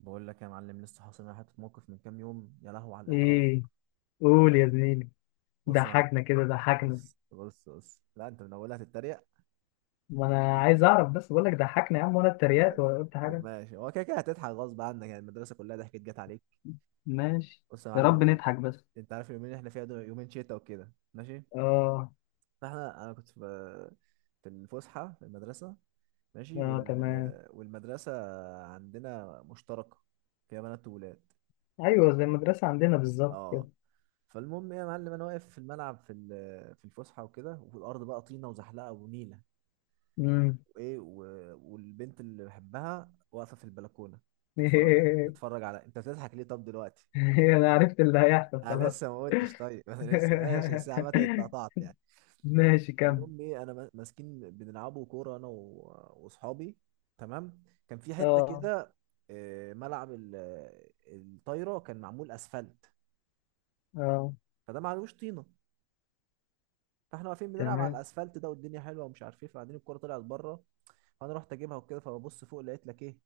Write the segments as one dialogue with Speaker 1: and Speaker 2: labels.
Speaker 1: بقول لك يا معلم، لسه حاصل معايا حته موقف من كام يوم، يا لهو على الاحراج.
Speaker 2: ايه، قول يا زميلي.
Speaker 1: بص يا معلم.
Speaker 2: ضحكنا كده ضحكنا.
Speaker 1: بص بص بص، لا انت من اولها هتتريق.
Speaker 2: ما انا عايز اعرف بس، بقول لك ضحكنا يا عم وانا اتريقت
Speaker 1: طيب.
Speaker 2: ولا قلت
Speaker 1: طب
Speaker 2: حاجه.
Speaker 1: ماشي، هو كده كده هتضحك غصب عنك يعني، المدرسه كلها ضحكت جت عليك.
Speaker 2: ماشي،
Speaker 1: بص يا
Speaker 2: يا
Speaker 1: معلم،
Speaker 2: رب
Speaker 1: انت
Speaker 2: نضحك بس.
Speaker 1: انت عارف اليومين اللي احنا فيها دول، يومين شتا وكده. ماشي،
Speaker 2: اه.
Speaker 1: انا كنت في الفسحه في المدرسه. ماشي
Speaker 2: اه تمام.
Speaker 1: والمدرسه عندنا مشتركه، فيها بنات وولاد.
Speaker 2: ايوه زي المدرسه عندنا بالظبط كده.
Speaker 1: اه. فالمهم ايه يا معلم، انا واقف في الملعب في الفسحه وكده، وفي الارض بقى طينه وزحلقه ونيله.
Speaker 2: امم.
Speaker 1: وايه، والبنت اللي بحبها واقفه في البلكونه، تتفرج على تتفرج على انت بتضحك ليه طب دلوقتي؟
Speaker 2: انا عرفت اللي هيحصل
Speaker 1: انا
Speaker 2: خلاص.
Speaker 1: لسه ما قلتش طيب. انا لسه ماشي بس، عامه انت قطعت يعني.
Speaker 2: ماشي كمل.
Speaker 1: المهم ايه، انا ماسكين بنلعبوا كوره انا واصحابي. تمام. كان في حته
Speaker 2: اه.
Speaker 1: كده، ملعب الطايره، كان معمول اسفلت.
Speaker 2: اه
Speaker 1: فده معلوش طينه. فاحنا واقفين بنلعب على
Speaker 2: تمام.
Speaker 1: الاسفلت ده، والدنيا حلوه ومش عارف ايه. فبعدين الكوره طلعت بره، فانا رحت اجيبها وكده. فببص فوق لقيت لك ايه،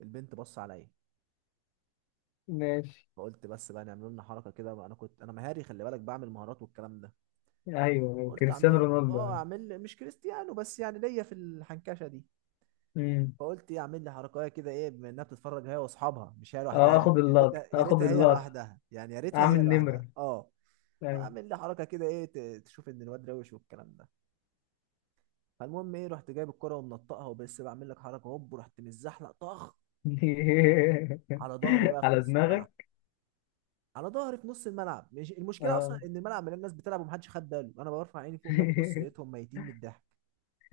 Speaker 1: البنت بص عليا.
Speaker 2: ماشي.
Speaker 1: فقلت بس بقى نعمل لنا حركه كده بقى. انا كنت مهاري، خلي بالك، بعمل مهارات والكلام ده.
Speaker 2: ايوه
Speaker 1: قلت
Speaker 2: كريستيانو
Speaker 1: اعمل،
Speaker 2: رونالدو يعني.
Speaker 1: اعمل، مش كريستيانو بس يعني، ليا في الحنكشه دي.
Speaker 2: امم.
Speaker 1: فقلت ايه، اعمل لي حركه كده ايه، بما انها بتتفرج هي واصحابها، مش هي
Speaker 2: اه
Speaker 1: لوحدها.
Speaker 2: اخد
Speaker 1: يا
Speaker 2: اللقطه
Speaker 1: ريتها
Speaker 2: اخد
Speaker 1: هي
Speaker 2: اللقطه،
Speaker 1: لوحدها يعني، يا ريتها
Speaker 2: اعمل
Speaker 1: هي لوحدها.
Speaker 2: نمره.
Speaker 1: اه.
Speaker 2: أيوة.
Speaker 1: اعمل لي حركه كده ايه، تشوف ان الواد روش والكلام ده. فالمهم ايه، رحت جايب الكرة ومنطقها، وبس بعمل لك حركة هوب، ورحت متزحلق طخ على ظهري بقى في
Speaker 2: على
Speaker 1: نص الملعب.
Speaker 2: دماغك.
Speaker 1: على ظهري في نص الملعب. مش المشكلة اصلا
Speaker 2: اه.
Speaker 1: ان الملعب مليان الناس بتلعب ومحدش خد باله. انا برفع عيني فوق بقى، ببص لقيتهم ميتين من الضحك.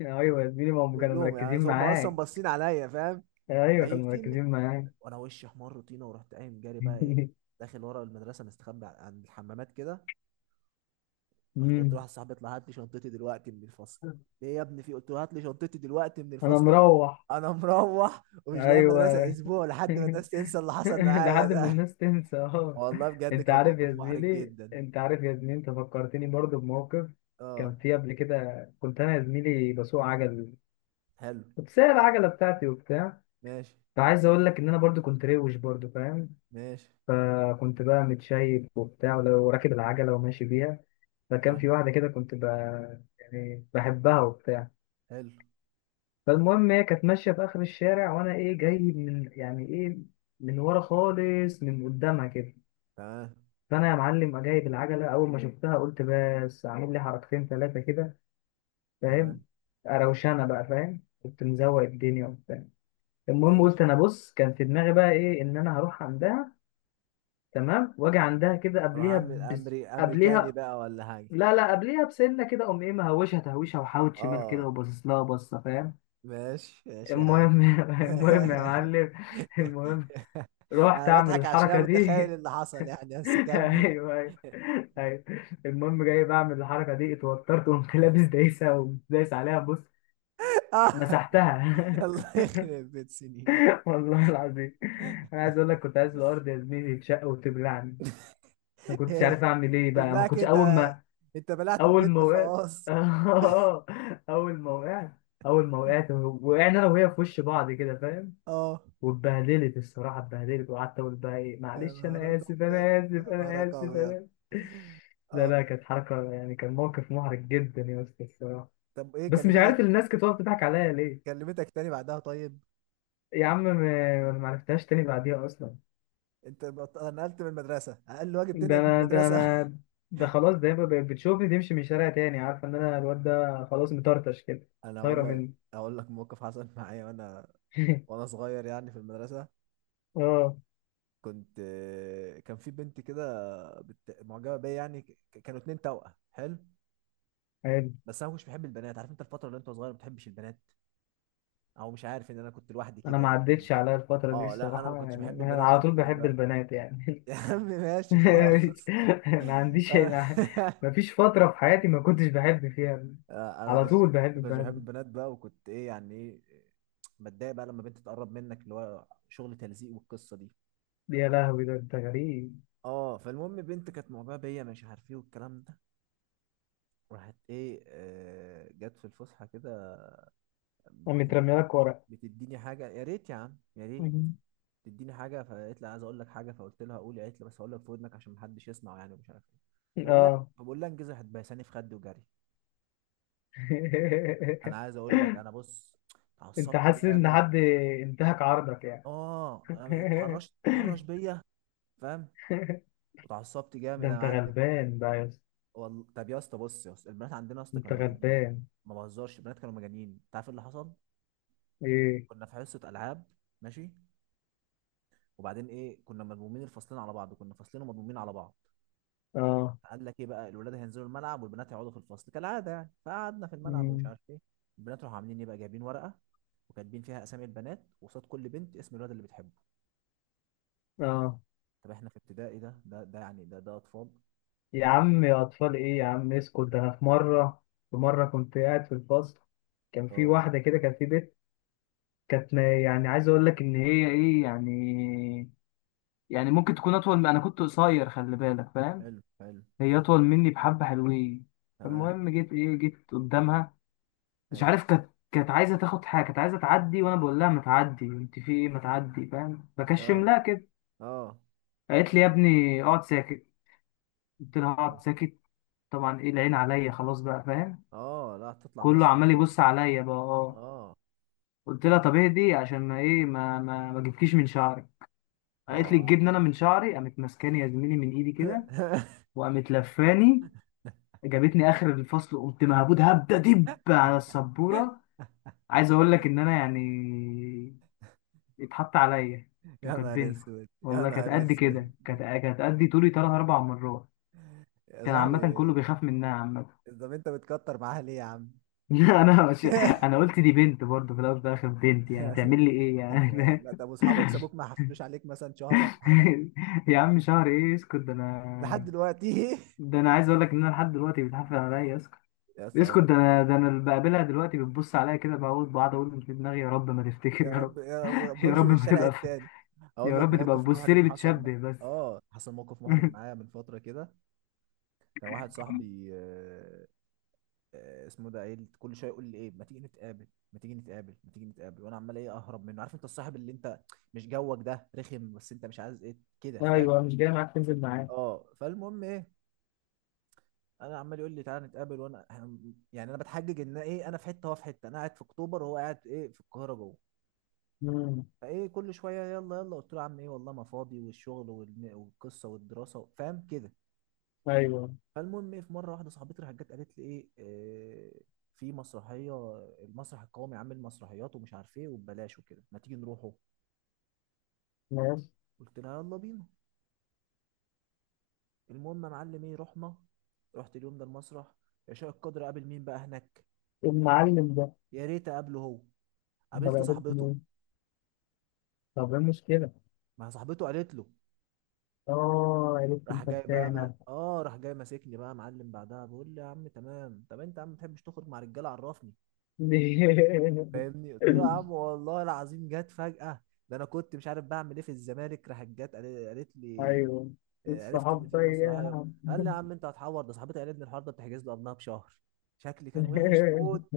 Speaker 2: ايوه يا زميلي، ما هم كانوا
Speaker 1: كلهم يعني،
Speaker 2: مركزين
Speaker 1: هم اصلا
Speaker 2: معاك.
Speaker 1: باصين عليا فاهم.
Speaker 2: ايوه كانوا
Speaker 1: ميتين من-
Speaker 2: مركزين معاك.
Speaker 1: وانا وشي احمر طينة، ورحت قايم جاري بقى ايه، داخل ورا المدرسة مستخبي عند الحمامات كده. رحت قلت
Speaker 2: أمم.
Speaker 1: لواحد صاحبي اطلع هات لي شنطتي دلوقتي من الفصل. ليه يا ابني، في قلت له هات لي شنطتي دلوقتي من
Speaker 2: انا
Speaker 1: الفصل. انا
Speaker 2: مروح.
Speaker 1: انا مروح ومش جاي المدرسه
Speaker 2: ايوه،
Speaker 1: اسبوع لحد ما الناس تنسى اللي حصل معايا
Speaker 2: لحد ما
Speaker 1: ده.
Speaker 2: الناس تنسى. اه.
Speaker 1: والله بجد،
Speaker 2: انت
Speaker 1: كان
Speaker 2: عارف يا
Speaker 1: موقف محرج
Speaker 2: زميلي
Speaker 1: جدا.
Speaker 2: انت عارف يا زميلي انت فكرتني برضو بموقف
Speaker 1: اه.
Speaker 2: كان فيه قبل كده. كنت انا يا زميلي بسوق عجل،
Speaker 1: حلو.
Speaker 2: كنت سايق العجله بتاعتي وبتاع.
Speaker 1: ماشي
Speaker 2: فعايز اقول لك ان انا برضو كنت روش برضو، فاهم؟
Speaker 1: ماشي.
Speaker 2: فكنت بقى متشيك وبتاع ولو راكب العجلة وماشي بيها. فكان في
Speaker 1: تمام.
Speaker 2: واحدة كده يعني بحبها وبتاع.
Speaker 1: حلو.
Speaker 2: فالمهم هي كانت ماشية في آخر الشارع وأنا إيه جاي من يعني إيه، من ورا خالص من قدامها كده.
Speaker 1: تمام
Speaker 2: فأنا يا معلم جايب العجلة، أول ما شفتها قلت بس أعمل لي حركتين ثلاثة كده،
Speaker 1: تمام.
Speaker 2: فاهم؟ أروشانة بقى، فاهم؟ كنت مزوق الدنيا وبتاع. المهم
Speaker 1: ماشي.
Speaker 2: قلت أنا، بص، كان في دماغي بقى إيه، إن أنا هروح عندها، تمام، وأجي عندها كده
Speaker 1: اروح
Speaker 2: قبليها.
Speaker 1: اعمل امري امريكاني
Speaker 2: قبليها.
Speaker 1: بقى ولا حاجه.
Speaker 2: لا لا، قبليها بسنة كده، قوم ايه، مهوشة تهويشة وحاوت شمال كده
Speaker 1: اه،
Speaker 2: وباصص لها بصة، فاهم؟
Speaker 1: ماشي ماشي يا عم.
Speaker 2: المهم المهم يا معلم، المهم رحت
Speaker 1: انا
Speaker 2: اعمل
Speaker 1: بضحك عشان انا
Speaker 2: الحركة
Speaker 1: متخيل
Speaker 2: دي.
Speaker 1: اللي حصل يعني، بس كمل.
Speaker 2: ايوه ايوه. ايوه. المهم جاي بعمل الحركة دي، اتوترت وقمت لابس دايسة ودايس عليها، بص، مسحتها.
Speaker 1: الله يخرب بيت سنين.
Speaker 2: والله العظيم انا عايز اقول لك كنت عايز الارض يا زميلي تشق وتبلعني. ما كنتش عارف اعمل ايه بقى. ما
Speaker 1: تبلعك
Speaker 2: كنتش
Speaker 1: انت؟
Speaker 2: اول ما
Speaker 1: انت بلعت
Speaker 2: اول
Speaker 1: البت
Speaker 2: ما وقعت.
Speaker 1: خلاص.
Speaker 2: اول ما وقعت، اول ما وقعت وقعنا انا وهي في وش بعض كده، فاهم؟
Speaker 1: اه.
Speaker 2: واتبهدلت الصراحه، اتبهدلت، وقعدت اقول بقى ايه،
Speaker 1: يا
Speaker 2: معلش انا
Speaker 1: نهارك
Speaker 2: اسف
Speaker 1: ابيض
Speaker 2: انا اسف
Speaker 1: يا
Speaker 2: انا
Speaker 1: نهارك
Speaker 2: اسف انا
Speaker 1: ابيض.
Speaker 2: آسف. لا
Speaker 1: اه،
Speaker 2: لا، كانت حركه يعني، كان موقف محرج جدا يا اسطى الصراحه.
Speaker 1: طب ايه
Speaker 2: بس مش عارف
Speaker 1: كلمتك؟
Speaker 2: الناس كانت واقفه تضحك عليا ليه.
Speaker 1: كلمتك تاني بعدها؟ طيب.
Speaker 2: يا عم ما انا ما عرفتهاش تاني بعديها اصلا.
Speaker 1: انت نقلت من المدرسه؟ اقل واجب تنقل
Speaker 2: ده
Speaker 1: من
Speaker 2: انا، ده
Speaker 1: المدرسه.
Speaker 2: انا، ده خلاص، ده بقى بقت بتشوفني تمشي من الشارع تاني، عارفه ان انا الواد ده خلاص مطرطش كده،
Speaker 1: انا
Speaker 2: طايره
Speaker 1: اقول لك،
Speaker 2: مني.
Speaker 1: موقف حصل معايا وانا، صغير يعني في المدرسه.
Speaker 2: اه.
Speaker 1: كنت كان في بنت كده، معجبه بيا يعني. كانوا اتنين توأم حلو. بس انا مش بحب البنات. عارف انت الفتره اللي انت صغير ما بتحبش البنات، او مش عارف، ان انا كنت لوحدي
Speaker 2: انا
Speaker 1: كده
Speaker 2: ما
Speaker 1: يعني.
Speaker 2: عدتش عليا الفتره دي
Speaker 1: اه، لا انا ما
Speaker 2: الصراحه،
Speaker 1: كنتش
Speaker 2: يعني
Speaker 1: بحب
Speaker 2: انا
Speaker 1: البنات
Speaker 2: على طول
Speaker 1: خالص
Speaker 2: بحب
Speaker 1: بقى.
Speaker 2: البنات يعني.
Speaker 1: يا عم ماشي خلاص.
Speaker 2: ما عنديش،
Speaker 1: انا
Speaker 2: ما فيش فتره في حياتي ما كنتش بحب فيها،
Speaker 1: انا
Speaker 2: على
Speaker 1: كنت
Speaker 2: طول بحب
Speaker 1: كنت
Speaker 2: البنات.
Speaker 1: بحب البنات بقى، وكنت ايه يعني ايه، بتضايق بقى لما بنت تقرب منك، اللي هو شغل تلزيق والقصه دي.
Speaker 2: يا لهوي ده انت غريب.
Speaker 1: اه. فالمهم، بنت كانت معجبه بيا، مش عارف ايه والكلام ده. راحت ايه، جت في الفسحه كده،
Speaker 2: أنا
Speaker 1: بت-
Speaker 2: مترمي لك ورق.
Speaker 1: بتديني حاجه يا ريت يا عم يا ريت تديني حاجه. فقالت لي عايز اقول لك حاجه. فقلت لها قولي. قالت لي بس هقول لك في ودنك عشان محدش يسمع يعني، ومش عارف ايه. فبقول لها
Speaker 2: اه.
Speaker 1: فبقول لها انجزي، هتبهساني في خدي وجري. انا عايز اقول لك انا، بص،
Speaker 2: انت
Speaker 1: اتعصبت
Speaker 2: حاسس ان
Speaker 1: جامد.
Speaker 2: حد انتهك عرضك يعني؟
Speaker 1: اه، أنا اتحرش بيا فاهم. اتعصبت
Speaker 2: ده
Speaker 1: جامد يا
Speaker 2: انت
Speaker 1: معلم.
Speaker 2: غلبان بقى يا اسطى،
Speaker 1: والله. طب يا اسطى، بص يا اسطى، البنات عندنا يا اسطى
Speaker 2: انت
Speaker 1: كانوا مجانين.
Speaker 2: غلبان.
Speaker 1: ما بهزرش، البنات كانوا مجانين. انت عارف إيه اللي حصل؟
Speaker 2: ايه؟
Speaker 1: كنا في حصه العاب. ماشي. وبعدين ايه، كنا مضمومين الفصلين على بعض، كنا فصلين ومضمومين على بعض.
Speaker 2: اه.
Speaker 1: قال لك ايه بقى، الولاد هينزلوا الملعب والبنات هيقعدوا في الفصل كالعاده يعني. فقعدنا في الملعب ومش
Speaker 2: أمم.
Speaker 1: عارف ايه. البنات راحوا عاملين ايه بقى، جايبين ورقه وكاتبين فيها اسامي البنات، وقصاد كل بنت اسم الولد اللي بتحبه.
Speaker 2: اه.
Speaker 1: طب احنا في ابتدائي، ده يعني، ده اطفال.
Speaker 2: يا عم، يا أطفال إيه يا عم، اسكت، ده أنا في مرة، في مرة كنت قاعد في الفصل، كان في
Speaker 1: اه.
Speaker 2: واحدة كده، كان في بنت، كانت ما- يعني عايز أقول لك إن هي إيه يعني، يعني ممكن تكون أطول، من أنا كنت قصير خلي بالك، فاهم؟
Speaker 1: حلو حلو.
Speaker 2: هي أطول مني بحبة حلوين.
Speaker 1: تمام.
Speaker 2: فالمهم جيت إيه، جيت قدامها، مش
Speaker 1: ايوه.
Speaker 2: عارف، كانت عايزة تاخد حاجة، كانت عايزة تعدي، وأنا بقول لها ما تعدي، أنت في إيه، ما تعدي، فاهم؟
Speaker 1: اه
Speaker 2: بكشم لها كده.
Speaker 1: اه
Speaker 2: قالت لي يا ابني اقعد ساكت. قلت لها
Speaker 1: اه.
Speaker 2: اقعد ساكت. طبعا إيه، العين عليا خلاص بقى، فاهم؟
Speaker 1: لا، تطلع
Speaker 2: كله
Speaker 1: مسرح
Speaker 2: عمال
Speaker 1: كده.
Speaker 2: يبص عليا بقى. اه.
Speaker 1: اه
Speaker 2: قلت لها طب اهدي عشان ما ايه، ما جبتكيش من شعري. قالت لي
Speaker 1: اه.
Speaker 2: تجيبني انا من شعري؟ قامت ماسكاني يا زميلي من ايدي كده وقامت لفاني، جابتني اخر الفصل، قمت مهبود هبده دب على السبوره. عايز اقول لك ان انا يعني اتحط عليا
Speaker 1: يا نهار
Speaker 2: وكاتبني.
Speaker 1: اسود يا
Speaker 2: والله كانت
Speaker 1: نهار
Speaker 2: قد كده،
Speaker 1: اسود.
Speaker 2: كانت قد طولي ثلاث اربع مرات.
Speaker 1: يا
Speaker 2: كان عامه كله
Speaker 1: صاحبي.
Speaker 2: بيخاف منها عامه.
Speaker 1: طب انت بتكتر معاها ليه يا عم؟
Speaker 2: انا مش... انا قلت دي بنت، برضه في الاول وفي الاخر بنت، يعني هتعمل لي ايه
Speaker 1: انت.
Speaker 2: يعني؟
Speaker 1: لا، طب واصحابك سابوك ما حفلوش عليك مثلا شهر ولا حاجه؟
Speaker 2: يا عم شهر ايه، اسكت، ده
Speaker 1: لحد
Speaker 2: انا،
Speaker 1: دلوقتي.
Speaker 2: ده انا عايز اقول لك ان انا لحد دلوقتي بتحفل عليا، اسكت.
Speaker 1: يا اسطى
Speaker 2: اسكت،
Speaker 1: اقول لك.
Speaker 2: ده انا، ده انا اللي بقابلها دلوقتي بتبص عليا كده، بقعد بقعد اقول في دماغي يا رب ما تفتكر،
Speaker 1: يا
Speaker 2: يا
Speaker 1: رب
Speaker 2: رب.
Speaker 1: يا رب
Speaker 2: يا
Speaker 1: بمشي
Speaker 2: رب
Speaker 1: من
Speaker 2: ما
Speaker 1: الشارع
Speaker 2: تبقى ف...
Speaker 1: التاني. اقول
Speaker 2: يا
Speaker 1: لك
Speaker 2: رب تبقى
Speaker 1: موقف
Speaker 2: بتبص لي
Speaker 1: محرج حصل م-
Speaker 2: بتشبه بس.
Speaker 1: اه حصل موقف محرج معايا من فتره كده. كان واحد صاحبي، اسمه ده، قايل كل شويه يقول لي ايه، ما تيجي نتقابل، ما تيجي نتقابل، ما تيجي نتقابل. وانا عمال ايه اهرب منه. عارف انت الصاحب اللي انت مش جوك ده، رخم بس انت مش عايز، ايه كده فاهم.
Speaker 2: ايوه مش جاي معاك تنزل معاه.
Speaker 1: اه، فالمهم ايه، انا عمال يقول لي تعالى نتقابل، وانا يعني انا بتحجج ان ايه، انا في حته وهو في حته، انا قاعد في اكتوبر وهو قاعد ايه في القاهره جوه.
Speaker 2: امم.
Speaker 1: فايه كل شويه يلا يلا. قلت له يا عم ايه، والله ما فاضي، والشغل والقصه والدراسه، فاهم كده.
Speaker 2: ايوه.
Speaker 1: فالمهم ايه، في مره واحده صاحبتي راحت جت قالت لي ايه، في مسرحيه، المسرح القومي عامل مسرحيات ومش عارف ايه وببلاش وكده، ما تيجي نروحه.
Speaker 2: ماشي.
Speaker 1: قلت لها يلا بينا. المهم يا معلم ايه، رحنا، رحت اليوم ده المسرح. عشاء القدر قابل مين بقى هناك؟
Speaker 2: المعلم ده،
Speaker 1: يا ريت اقابله هو،
Speaker 2: انا
Speaker 1: قابلت
Speaker 2: بقابلت
Speaker 1: صاحبته.
Speaker 2: مين؟ طب ايه المشكله؟
Speaker 1: ما صاحبته قالت له.
Speaker 2: اه عرفت
Speaker 1: راح جاي بقى، ما
Speaker 2: الفتانه.
Speaker 1: اه راح جاي ماسكني بقى يا معلم. بعدها بقول لي يا عم تمام، طب انت يا عم ما بتحبش تخرج مع رجاله، عرفني فاهمني. قلت له يا عم والله العظيم جت فجأة. ده انا كنت مش عارف بعمل ايه في الزمالك. راحت جت قالت لي،
Speaker 2: ايوه
Speaker 1: عرفت ان
Speaker 2: الصحاب
Speaker 1: في
Speaker 2: ده يا
Speaker 1: مسرحيه.
Speaker 2: عم.
Speaker 1: قال لي يا عم انت هتحور؟ ده صاحبتي قالت لي الحوار ده بتحجز له قبلها بشهر. شكلي كان وحش
Speaker 2: ايوه
Speaker 1: موت.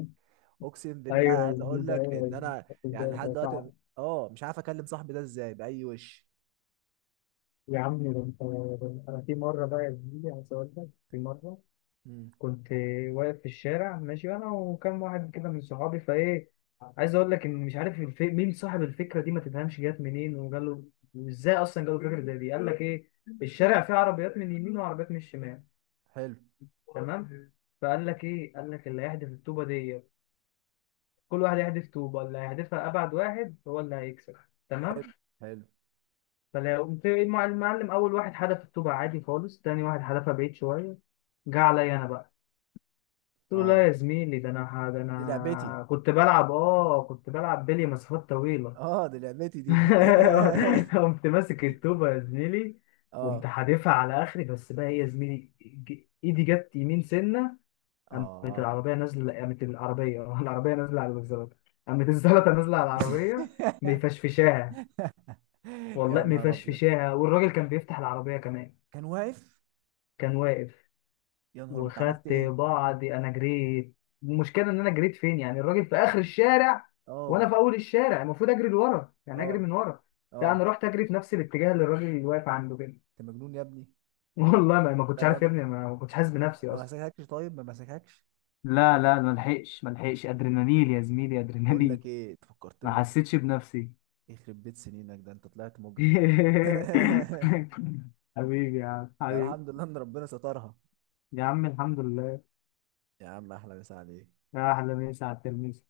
Speaker 1: اقسم
Speaker 2: يا
Speaker 1: بالله عايز اقول
Speaker 2: زميلي،
Speaker 1: لك
Speaker 2: ايوه يا
Speaker 1: ان
Speaker 2: زميلي
Speaker 1: انا
Speaker 2: خدت
Speaker 1: يعني
Speaker 2: بالي
Speaker 1: لحد
Speaker 2: ده
Speaker 1: دلوقتي،
Speaker 2: صعب.
Speaker 1: اه، مش عارف اكلم صاحبي ده ازاي، باي وش.
Speaker 2: يا عمي ده انت، ده انا في مره بقى يا زميلي، عايز اقول لك في مره
Speaker 1: امم
Speaker 2: كنت واقف في الشارع ماشي انا وكم واحد كده من صحابي، فايه، عايز اقول لك ان مش عارف مين صاحب الفكره دي، ما تفهمش جت منين وجاله، وازاي اصلا جاله فكره زي دي. قال لك ايه، الشارع فيه عربيات من اليمين وعربيات من الشمال،
Speaker 1: حلو.
Speaker 2: تمام؟ فقال لك ايه، قال لك اللي هيحدف الطوبه ديت، كل واحد يحدف طوبه، اللي هيحدفها ابعد واحد هو اللي هيكسب. تمام.
Speaker 1: حلو حلو.
Speaker 2: فقمت المعلم، أول واحد حدف الطوبة عادي خالص، تاني واحد حدفها بعيد شوية، جه عليا أنا بقى. قلت له لا
Speaker 1: اه،
Speaker 2: يا زميلي، ده
Speaker 1: دي لعبتي.
Speaker 2: أنا كنت بلعب بلي مسافات طويلة.
Speaker 1: اه، دي لعبتي دي.
Speaker 2: قمت ماسك الطوبة يا زميلي، وقمت
Speaker 1: اه
Speaker 2: حادفها على آخري، بس بقى إيه يا زميلي، إيدي جت يمين سنة.
Speaker 1: اه.
Speaker 2: قامت العربية، آه، العربية نازلة على الزلطة، قامت الزلطة نازلة على العربية، مفشفشاها.
Speaker 1: يا
Speaker 2: والله
Speaker 1: نهار ابيض.
Speaker 2: مفشفشاها، والراجل كان بيفتح العربية كمان،
Speaker 1: كان واقف.
Speaker 2: كان واقف.
Speaker 1: يا نهار انت عملت
Speaker 2: وخدت
Speaker 1: ايه؟
Speaker 2: بعضي انا جريت. المشكله ان انا جريت فين يعني، الراجل في اخر الشارع وانا
Speaker 1: اه
Speaker 2: في اول الشارع، المفروض اجري لورا يعني، اجري
Speaker 1: اه
Speaker 2: من ورا، لا انا
Speaker 1: اه.
Speaker 2: رحت اجري في نفس الاتجاه اللي الراجل اللي واقف عنده كده.
Speaker 1: انت مجنون يا ابني.
Speaker 2: والله ما كنتش
Speaker 1: لا، ما
Speaker 2: عارف يا
Speaker 1: ما
Speaker 2: ابني، ما كنتش حاسس بنفسي
Speaker 1: ما
Speaker 2: اصلا.
Speaker 1: مسكهكش؟ طيب، ما مسكهكش.
Speaker 2: لا لا، ما لحقش، ادرينالين يا زميلي،
Speaker 1: بقول
Speaker 2: ادرينالين،
Speaker 1: لك ايه، أنت
Speaker 2: ما
Speaker 1: فكرتني.
Speaker 2: حسيتش بنفسي.
Speaker 1: يخرب بيت سنينك، ده انت طلعت مجرم.
Speaker 2: حبيبي يا عم
Speaker 1: لا،
Speaker 2: حبيبي.
Speaker 1: الحمد لله ان ربنا سترها.
Speaker 2: يا عم الحمد لله.
Speaker 1: يا عم احلى مسا عليك.
Speaker 2: يا احلى مسا على التلميذ.